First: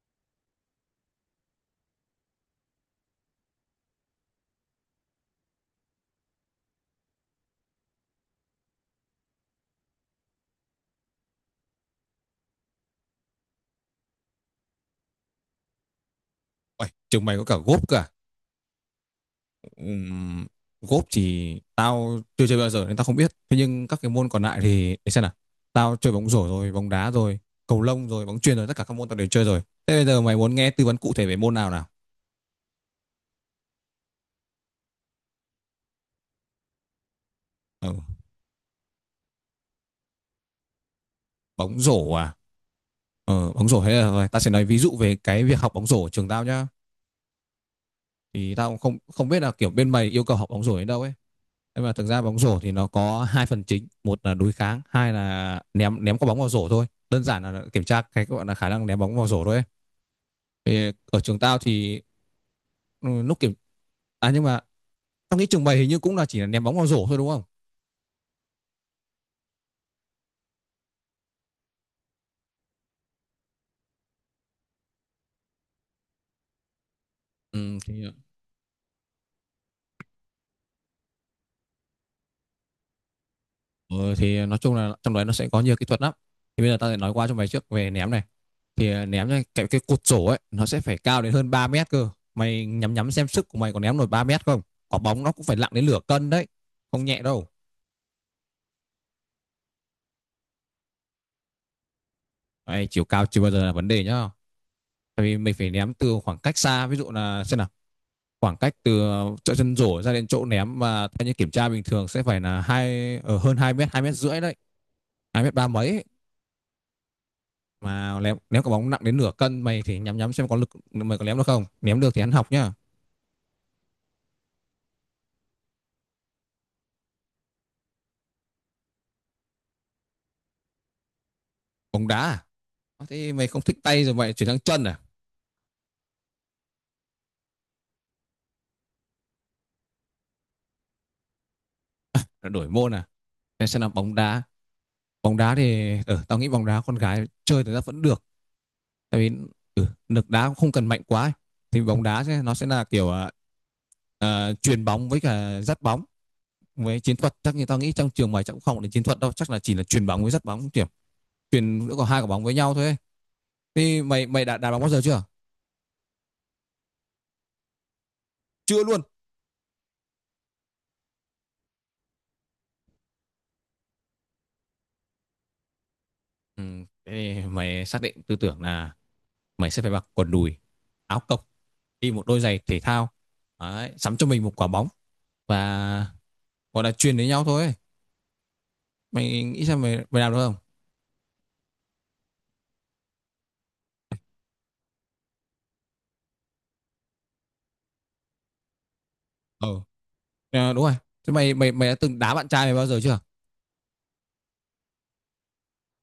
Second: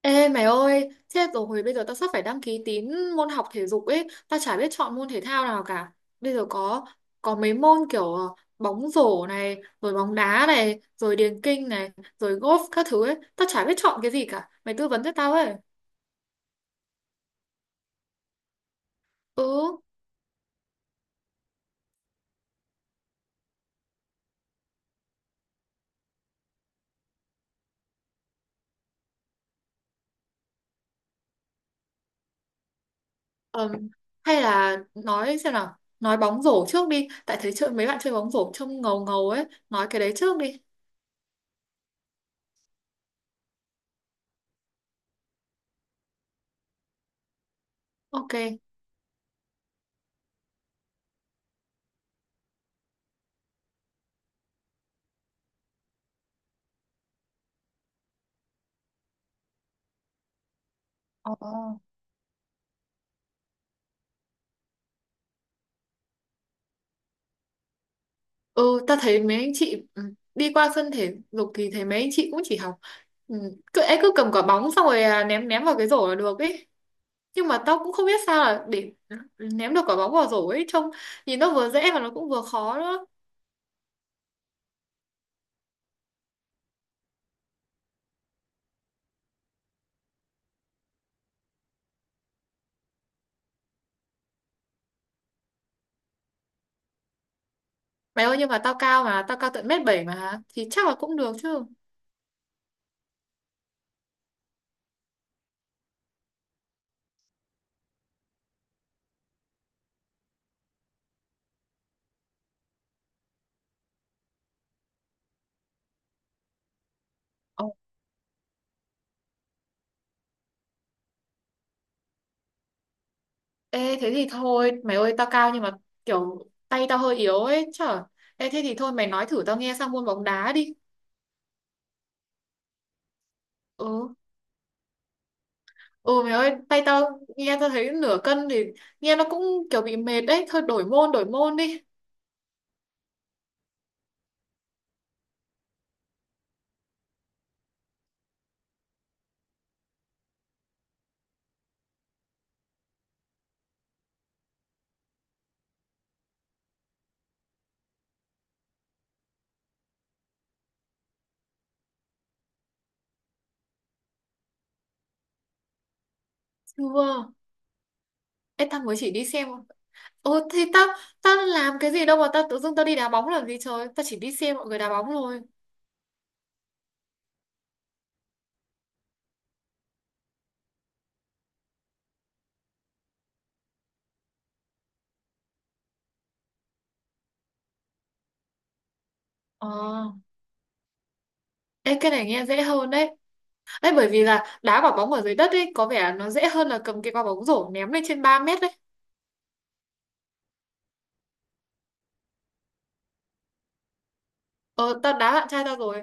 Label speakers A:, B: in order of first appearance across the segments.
A: Ê mày ơi, chết rồi, bây giờ tao sắp phải đăng ký tín môn học thể dục ấy, tao chả biết chọn môn thể thao nào cả. Bây giờ có mấy môn kiểu bóng rổ này, rồi bóng đá này, rồi điền kinh này, rồi golf các thứ ấy, tao chả biết chọn cái gì cả. Mày tư vấn cho tao ấy.
B: Uầy, trường mày có cả gốp cả.
A: Ừ.
B: Ừm, Gốp thì tao chưa chơi bao giờ nên tao không biết. Thế nhưng các cái môn còn lại thì để xem nào. Tao chơi bóng rổ rồi, bóng đá rồi, cầu lông rồi, bóng chuyền rồi, tất cả các môn tao đều chơi rồi. Thế bây giờ mày muốn nghe tư vấn cụ thể về môn nào nào?
A: ừm, Hay là nói xem nào, nói bóng rổ trước đi, tại thấy chơi mấy
B: Ờ,
A: bạn chơi bóng rổ trông ngầu ngầu ấy, nói cái đấy trước đi.
B: bóng rổ à? Ờ, bóng rổ hay là rồi, tao sẽ nói ví dụ về cái việc học bóng rổ ở trường tao nhá. Thì
A: Ok.
B: tao cũng không không biết là kiểu bên mày yêu cầu học bóng rổ đến đâu ấy, nhưng mà thực ra bóng rổ thì nó có hai phần chính, một là đối kháng, hai là ném ném quả bóng vào rổ thôi, đơn giản là kiểm tra cái gọi là khả năng ném bóng vào rổ thôi ấy. Thì ở
A: Ồ.
B: trường tao thì ừ, lúc kiểm à nhưng mà tao nghĩ trường mày hình như cũng là chỉ là ném bóng vào rổ thôi đúng không.
A: Ừ, ta thấy mấy anh chị đi qua sân thể dục thì thấy mấy anh chị cũng chỉ học ừ, cứ cầm quả bóng xong rồi ném ném vào cái rổ là được ấy, nhưng mà
B: ừ,
A: tao cũng
B: thì,
A: không biết sao là để ném được quả bóng vào rổ ấy, trông nhìn nó vừa dễ mà nó cũng vừa khó nữa.
B: ừ, thì nói chung là trong đấy nó sẽ có nhiều kỹ thuật lắm. Thì bây giờ tao sẽ nói qua cho mày trước về ném này. Thì ném ra cái cột sổ ấy nó sẽ phải cao đến hơn 3 mét cơ. Mày nhắm nhắm xem sức của mày có ném nổi 3 mét không. Quả bóng nó cũng phải nặng đến nửa cân đấy, không nhẹ đâu.
A: Mày ơi, nhưng mà tao cao tận mét bảy mà thì chắc là cũng được chứ.
B: Đấy, chiều cao chưa bao giờ là vấn đề nhá, tại vì mình phải ném từ khoảng cách xa, ví dụ là xem nào, khoảng cách từ chỗ chân rổ ra đến chỗ ném mà theo như kiểm tra bình thường sẽ phải là hai ở hơn 2 mét, 2 mét rưỡi đấy, 2 mét ba mấy ấy.
A: Ồ.
B: Mà ném ném quả bóng nặng đến nửa cân, mày thì nhắm nhắm xem có lực, mày có ném được không, ném được thì ăn học nhá.
A: Ê thế thì thôi mày ơi, tao cao nhưng mà kiểu tay tao hơi yếu ấy chở. Ê thế thì thôi mày nói thử tao nghe sang môn bóng đá đi.
B: Bóng đá à? Thế mày không thích tay
A: Ừ.
B: rồi mày chuyển sang chân à?
A: Ừ mày ơi, tay tao nghe tao thấy nửa cân thì nghe nó cũng kiểu bị mệt đấy, thôi đổi môn đi.
B: Đổi môn à? Thế sẽ là bóng đá. Bóng đá thì tao nghĩ bóng đá con gái chơi thì ra vẫn được, tại vì lực đá cũng không cần mạnh quá ấy. Thì bóng đá sẽ, nó sẽ là kiểu chuyền bóng với cả dắt bóng với chiến thuật. Chắc như tao nghĩ trong trường mày chắc cũng không đến chiến thuật đâu, chắc là chỉ là chuyền bóng với dắt bóng kiểu chuyền giữa có hai quả bóng với nhau thôi ấy. Thì mày mày đã đá bóng bao giờ chưa?
A: Chưa. Ê tao
B: Chưa
A: mới
B: luôn.
A: chỉ đi xem. Ồ thì tao tao làm cái gì đâu mà tao tự dưng tao đi đá bóng làm gì trời, tao chỉ đi xem mọi người đá bóng thôi.
B: Ừ, thế thì mày xác định tư tưởng là mày sẽ phải mặc quần đùi, áo cộc, đi một đôi giày thể thao. Đấy, sắm cho mình một quả bóng và gọi là truyền với nhau thôi ấy. Mày nghĩ
A: Ờ.
B: xem mày mày làm được không.
A: Ê cái này nghe dễ hơn đấy. Ê bởi vì là đá quả bóng ở dưới đất ấy có vẻ nó dễ hơn là cầm cái quả bóng rổ ném lên trên 3 mét đấy.
B: Ờ, à, đúng rồi. Thế mày mày mày đã từng đá bạn trai mày bao giờ chưa?
A: Ờ, tao đá bạn trai tao rồi.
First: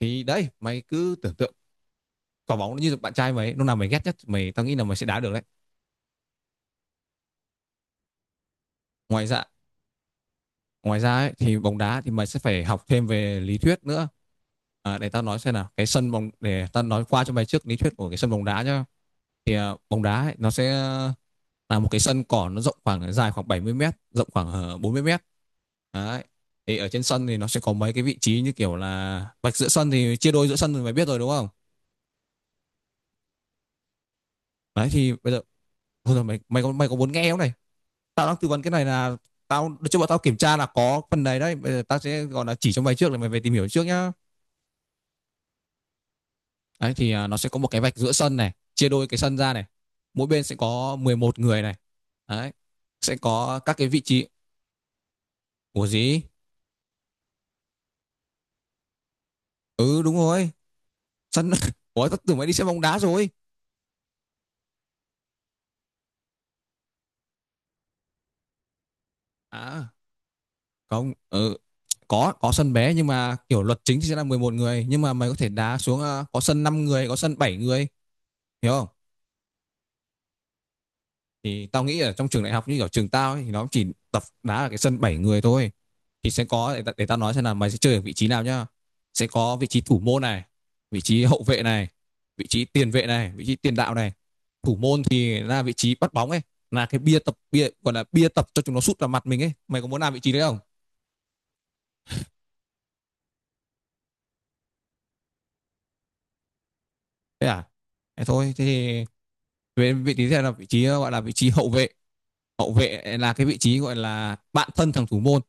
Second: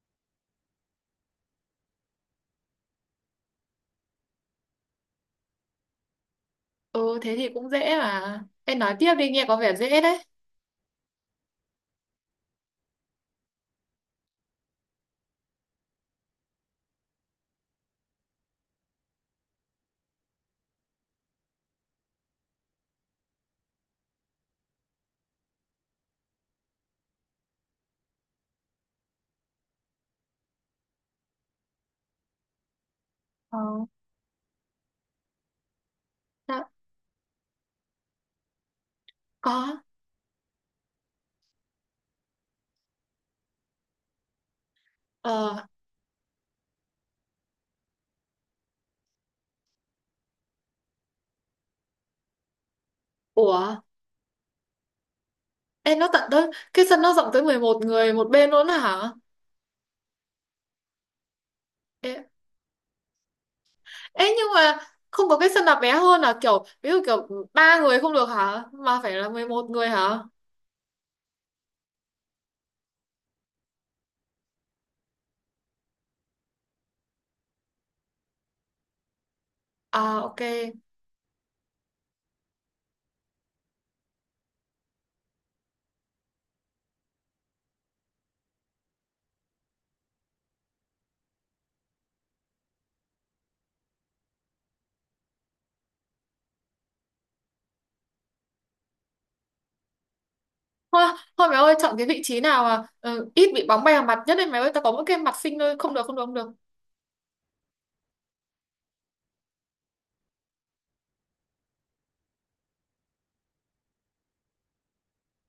B: Thì đấy, mày cứ tưởng tượng quả bóng nó như bạn trai mày ấy, lúc nào mày ghét nhất mày, tao nghĩ là mày sẽ đá được đấy.
A: Ừ thế thì cũng dễ mà. Em nói tiếp
B: ngoài
A: đi,
B: ra
A: nghe có vẻ dễ đấy.
B: ngoài ra ấy, thì bóng đá thì mày sẽ phải học thêm về lý thuyết nữa. À, để tao nói xem nào, cái sân bóng, để tao nói qua cho mày trước lý thuyết của cái sân bóng đá nhá. Thì bóng đá ấy, nó sẽ là một cái sân cỏ, nó rộng khoảng dài khoảng 70 mét, rộng khoảng 40 mét. Đấy, thì ở trên sân thì nó sẽ có mấy cái vị trí như kiểu là vạch giữa sân thì chia đôi giữa sân thì mày biết rồi đúng không.
A: Ờ.
B: Đấy, thì bây giờ, thôi rồi, mày
A: Tao
B: mày có muốn nghe không này? Tao đang tư vấn cái này là tao
A: có.
B: cho bọn tao kiểm tra là có phần này đấy, bây giờ tao sẽ gọi là chỉ cho mày trước để mày về tìm hiểu trước nhá.
A: Ờ.
B: Đấy thì nó sẽ có một cái vạch giữa sân này, chia đôi cái sân ra này, mỗi bên sẽ có 11 người này. Đấy, sẽ có các
A: Ủa?
B: cái vị trí của
A: Ê, nó
B: gì.
A: tận tới cái sân nó rộng tới 11 người một bên luôn đó hả?
B: Ừ đúng rồi, sân ủa,
A: Ê,
B: tao tưởng mày đi xem bóng đá rồi.
A: ê, nhưng mà không có cái sân nào bé hơn, là kiểu ví dụ kiểu 3 người không được hả? Mà phải là 11 người
B: À
A: hả?
B: không, có sân bé, nhưng mà kiểu luật chính thì sẽ là 11 người, nhưng mà mày có thể đá xuống có sân 5 người, có sân 7 người, hiểu không.
A: À ok.
B: Thì tao nghĩ ở trong trường đại học như ở trường tao ấy, thì nó chỉ tập đá ở cái sân 7 người thôi. Thì sẽ có, để tao nói xem là mày sẽ chơi ở vị trí nào nhá. Sẽ có vị trí thủ môn này, vị trí hậu vệ này, vị trí tiền vệ này, vị trí tiền đạo này. Thủ môn thì là vị trí bắt bóng ấy, là cái bia tập, bia gọi là bia tập cho chúng nó sút vào mặt mình ấy, mày có muốn làm vị trí đấy không?
A: Thôi, thôi mày ơi, chọn cái vị trí nào mà ừ, ít bị bóng bay vào mặt nhất đấy mày ơi, tao có mỗi cái mặt xinh thôi, không được, không được, không được.
B: Thế à, thế thôi, thế thì về vị trí, thế là vị trí gọi là vị trí hậu vệ. Hậu vệ là cái vị trí gọi là bạn thân thằng thủ môn.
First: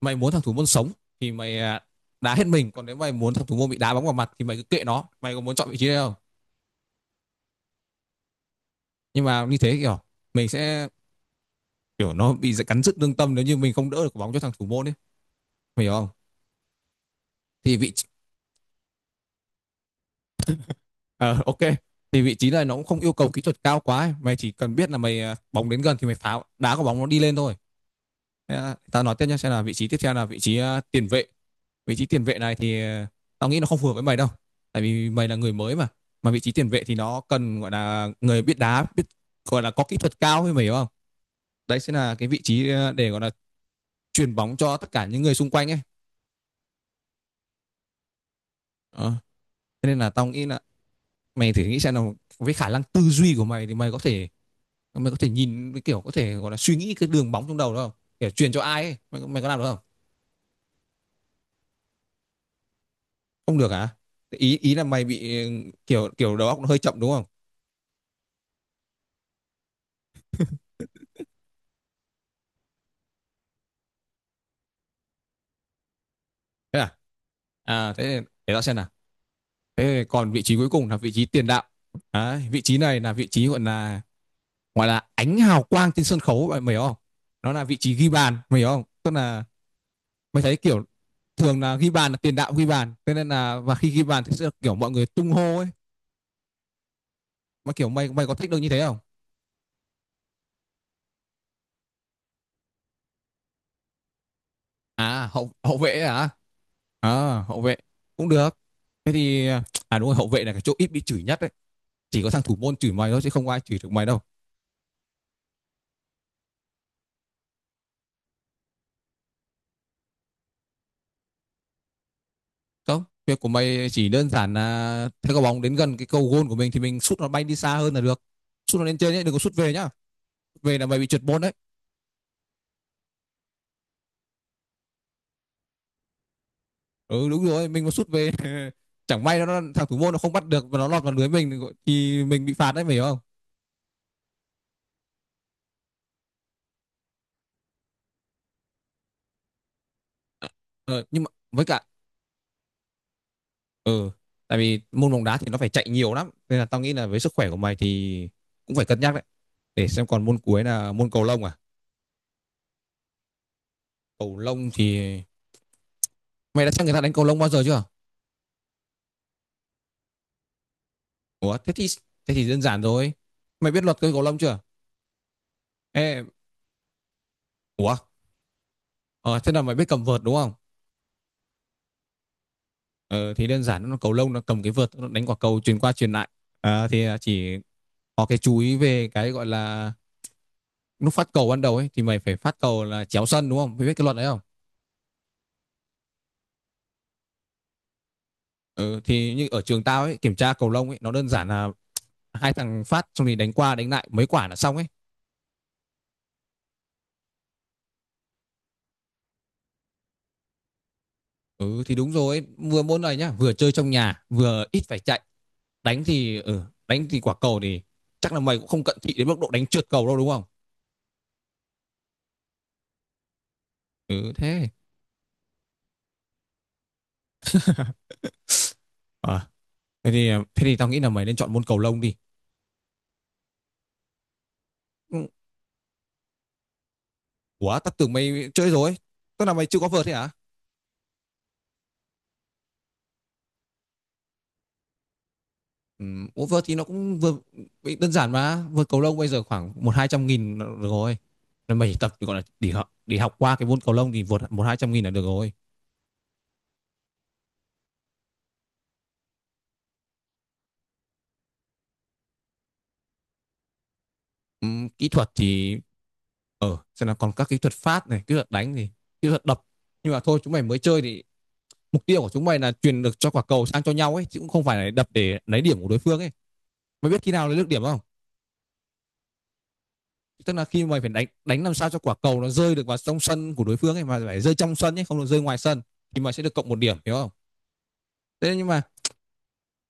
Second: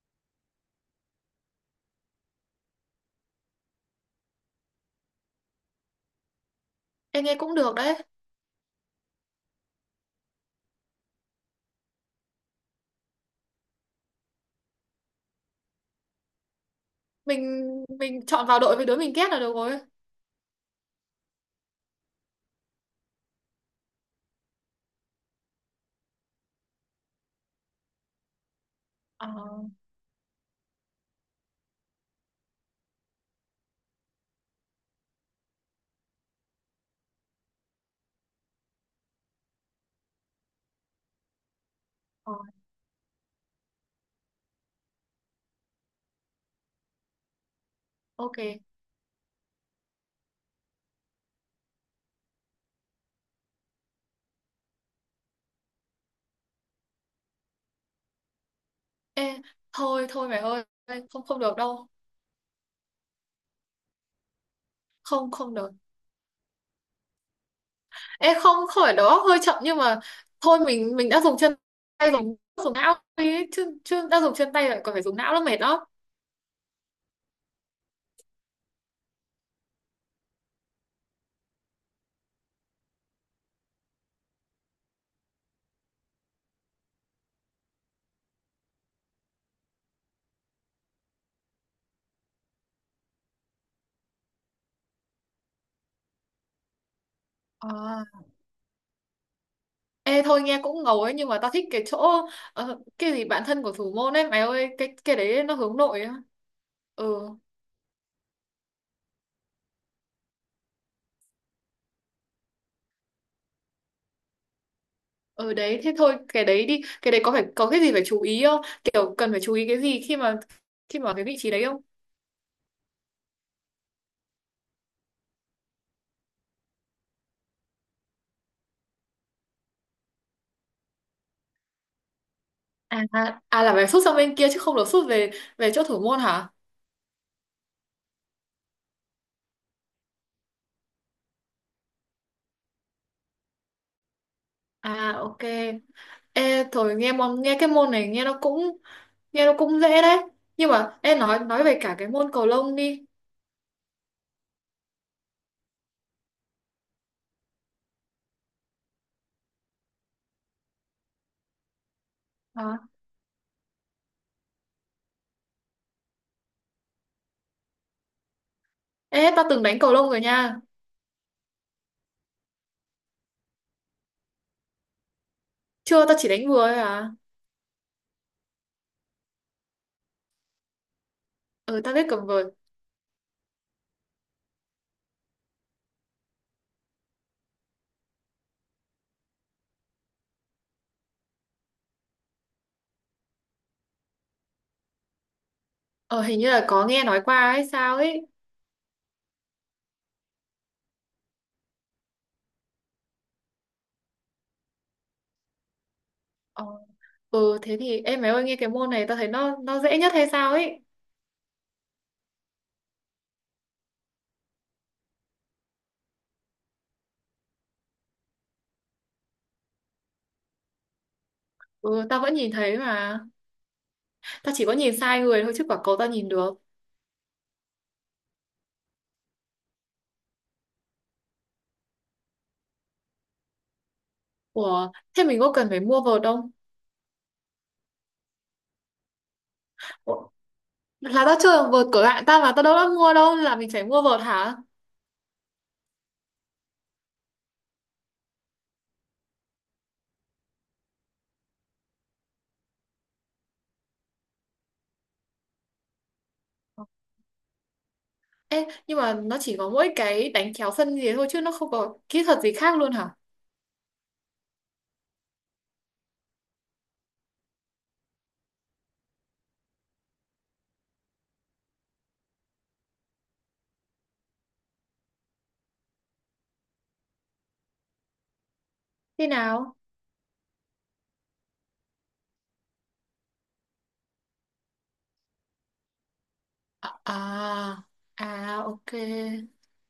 B: Mày muốn thằng thủ môn sống thì mày đá hết mình, còn nếu mày muốn thằng thủ môn bị đá bóng vào mặt thì mày cứ kệ nó. Mày có muốn chọn vị trí đấy không?
A: Em nghe cũng được đấy.
B: Nhưng mà như thế kiểu mình sẽ, kiểu nó bị cắn rứt lương tâm nếu như mình không đỡ được bóng cho thằng thủ môn ấy, mày hiểu không?
A: Mình
B: Thì vị
A: mình chọn vào đội với đứa mình ghét là được rồi.
B: Ờ, ok. Thì vị trí này nó cũng không yêu cầu kỹ thuật cao quá ấy. Mày chỉ cần biết là mày bóng đến gần thì mày phá, đá quả bóng nó đi lên thôi. Thế, tao nói tiếp
A: À,
B: nhé, xem là vị trí tiếp theo là vị trí tiền vệ. Vị trí tiền vệ này thì tao nghĩ nó không phù hợp với mày đâu, tại vì mày là người mới mà vị trí tiền vệ thì nó cần gọi là người biết đá, biết gọi là có kỹ thuật cao ấy, mày hiểu không. Đấy sẽ là cái vị
A: rồi,
B: trí để gọi là truyền bóng cho tất cả những người xung quanh ấy.
A: ok.
B: Ờ, thế nên là tao nghĩ là mày thử nghĩ xem là với khả năng tư duy của mày thì mày có thể nhìn cái kiểu, có thể gọi là suy nghĩ cái đường bóng trong đầu đó không, kiểu truyền cho ai ấy, mày,
A: Ê,
B: mày có làm được không?
A: thôi thôi mày ơi, không không được đâu.
B: Không được hả? Ý ý là mày
A: Không,
B: bị
A: không được.
B: kiểu kiểu đầu óc nó hơi chậm đúng không?
A: Ê không, không phải đầu óc hơi chậm nhưng mà thôi, mình đã dùng chân tay, dùng dùng não đi, chứ chứ đã dùng chân tay lại còn phải dùng não nó mệt đó.
B: Thế à thế để tao xem nào. Thế còn vị trí cuối cùng là vị trí tiền đạo. Đấy, vị trí này là vị trí gọi là ánh hào quang trên sân khấu bạn, mày hiểu không? Nó là vị trí ghi bàn, mày hiểu không? Tức là mày thấy kiểu thường là ghi bàn là tiền đạo ghi bàn, thế nên là và khi ghi bàn thì sẽ kiểu mọi người tung hô ấy.
A: Ờ.
B: Mà kiểu mày mày có thích được như thế không?
A: Ê thôi nghe cũng ngầu ấy, nhưng mà tao thích cái chỗ cái gì bạn thân của thủ môn ấy mày ơi, cái
B: À
A: đấy
B: hậu
A: nó
B: hậu
A: hướng
B: vệ
A: nội á.
B: hả?
A: Ừ,
B: À hậu vệ cũng được. Thế thì à đúng rồi, hậu vệ là cái chỗ ít bị chửi nhất đấy. Chỉ có thằng thủ môn chửi mày thôi chứ không ai chửi được mày đâu.
A: ừ đấy thế thôi cái đấy đi, cái đấy có phải có cái gì phải chú ý không, kiểu cần phải chú ý cái gì khi mà cái vị trí đấy không?
B: Không, việc của mày chỉ đơn giản là thấy quả bóng đến gần cái cầu goal của mình thì mình sút nó bay đi xa hơn là được. Sút nó lên trên nhé, đừng có sút về nhá. Về là mày bị trượt môn đấy.
A: À, à, là phải sút sang bên kia chứ không được sút về về chỗ thủ môn hả?
B: Ừ đúng rồi, mình mà sút về chẳng may nó, thằng thủ môn nó không bắt được và nó lọt vào lưới mình thì mình bị phạt đấy, mày hiểu không?
A: À ok. Ê, thôi nghe cái môn này nghe nó cũng dễ đấy, nhưng mà
B: Ờ,
A: ê
B: nhưng mà
A: nói
B: với
A: về
B: cả
A: cả cái môn cầu lông đi.
B: ừ tại vì môn bóng đá thì nó phải chạy nhiều lắm nên là tao nghĩ là với sức khỏe của mày thì cũng phải cân nhắc đấy. Để xem, còn môn cuối là môn cầu lông à.
A: À.
B: Cầu lông thì mày đã xem người ta đánh cầu lông bao giờ chưa?
A: Ê tao từng đánh cầu lông rồi nha.
B: Ủa thế thì, thế thì đơn giản rồi, mày biết luật chơi cầu lông chưa?
A: Chưa, tao
B: Ê,
A: chỉ đánh vừa thôi à.
B: ủa, ờ, thế là mày biết cầm vợt đúng không?
A: Ừ, tao biết cầm vợt.
B: Ờ, thì đơn giản, nó cầu lông nó cầm cái vợt nó đánh quả cầu truyền qua truyền lại. À, thì chỉ có cái chú ý về cái gọi là lúc phát cầu ban đầu ấy thì mày phải phát cầu là chéo sân đúng không? Mày biết cái luật đấy không?
A: Ờ, hình như là có nghe nói qua hay sao ấy.
B: Ừ, thì như ở trường tao ấy, kiểm tra cầu lông ấy nó đơn giản là hai thằng phát xong thì đánh qua đánh lại mấy quả là xong ấy.
A: Ờ. Ừ thế thì em mày ơi, nghe cái môn này tao thấy nó dễ nhất hay sao ấy.
B: Ừ thì đúng rồi ấy, vừa môn này nhá, vừa chơi trong nhà, vừa ít phải chạy. Đánh thì ừ, đánh thì quả cầu thì chắc là mày cũng không cận thị đến mức độ đánh trượt cầu đâu đúng không?
A: Ừ tao vẫn nhìn thấy mà.
B: Ừ
A: Tao chỉ
B: thế.
A: có nhìn sai người thôi chứ quả cầu tao nhìn được.
B: Ờ, thế thì tao nghĩ là mày nên chọn môn cầu lông đi.
A: Ủa thế
B: Ừ,
A: mình có cần phải mua vợt không?
B: ủa, tao tưởng mày chơi rồi. Tức là mày chưa có vợt thế
A: Ủa,
B: hả?
A: là tao chưa, vợt của bạn tao mà tao đâu đã mua đâu, là mình phải mua vợt hả?
B: Ừ, ủa, vợt thì nó cũng vừa đơn giản mà. Vợt cầu lông bây giờ khoảng một hai trăm nghìn là được rồi. Nên mày chỉ tập gọi là để học qua cái môn cầu lông thì vượt một hai trăm nghìn là được rồi.
A: Ê, nhưng mà nó chỉ có mỗi cái đánh kéo phân gì thôi chứ nó không có kỹ thuật gì khác luôn hả?
B: Ừ, kỹ thuật thì xem là còn các kỹ thuật phát này, kỹ thuật đánh thì kỹ thuật đập. Nhưng mà thôi, chúng mày mới chơi thì mục tiêu của chúng mày là truyền được cho quả cầu sang cho nhau ấy, chứ cũng không phải là đập để lấy điểm của đối phương ấy. Mày biết khi nào lấy được điểm không?
A: Thế nào?
B: Tức là khi mày phải đánh, đánh làm sao cho quả cầu nó rơi được vào trong sân của đối phương ấy, mà phải rơi trong sân ấy, không được rơi ngoài sân, thì mày sẽ được cộng một điểm, hiểu không.
A: À,
B: Thế
A: à
B: nhưng mà,
A: ok.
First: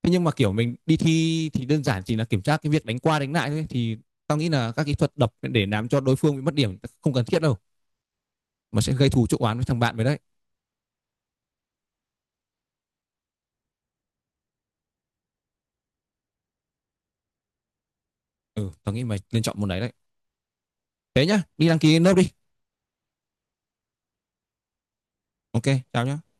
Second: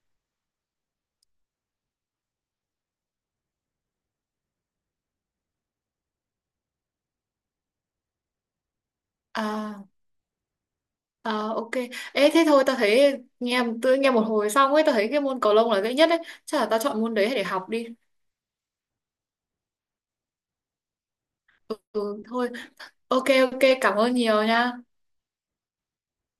B: thế nhưng mà kiểu mình đi thi thì đơn giản chỉ là kiểm tra cái việc đánh qua đánh lại thôi, thì tao nghĩ là các kỹ thuật đập để làm cho đối phương bị mất điểm không cần thiết đâu, mà sẽ gây thù chuốc oán với thằng
A: À,
B: bạn mới đấy.
A: à ok. Ê thế thôi, tao thấy nghe một hồi xong ấy tao thấy cái môn cầu lông là dễ nhất đấy. Chắc là tao chọn môn đấy để học đi.
B: Ừ, tao nghĩ mày nên chọn môn đấy đấy, thế nhá, đi
A: Ừ
B: đăng ký lớp đi.
A: thôi. Ok, ok cảm ơn nhiều nha.
B: Ok, chào nhá.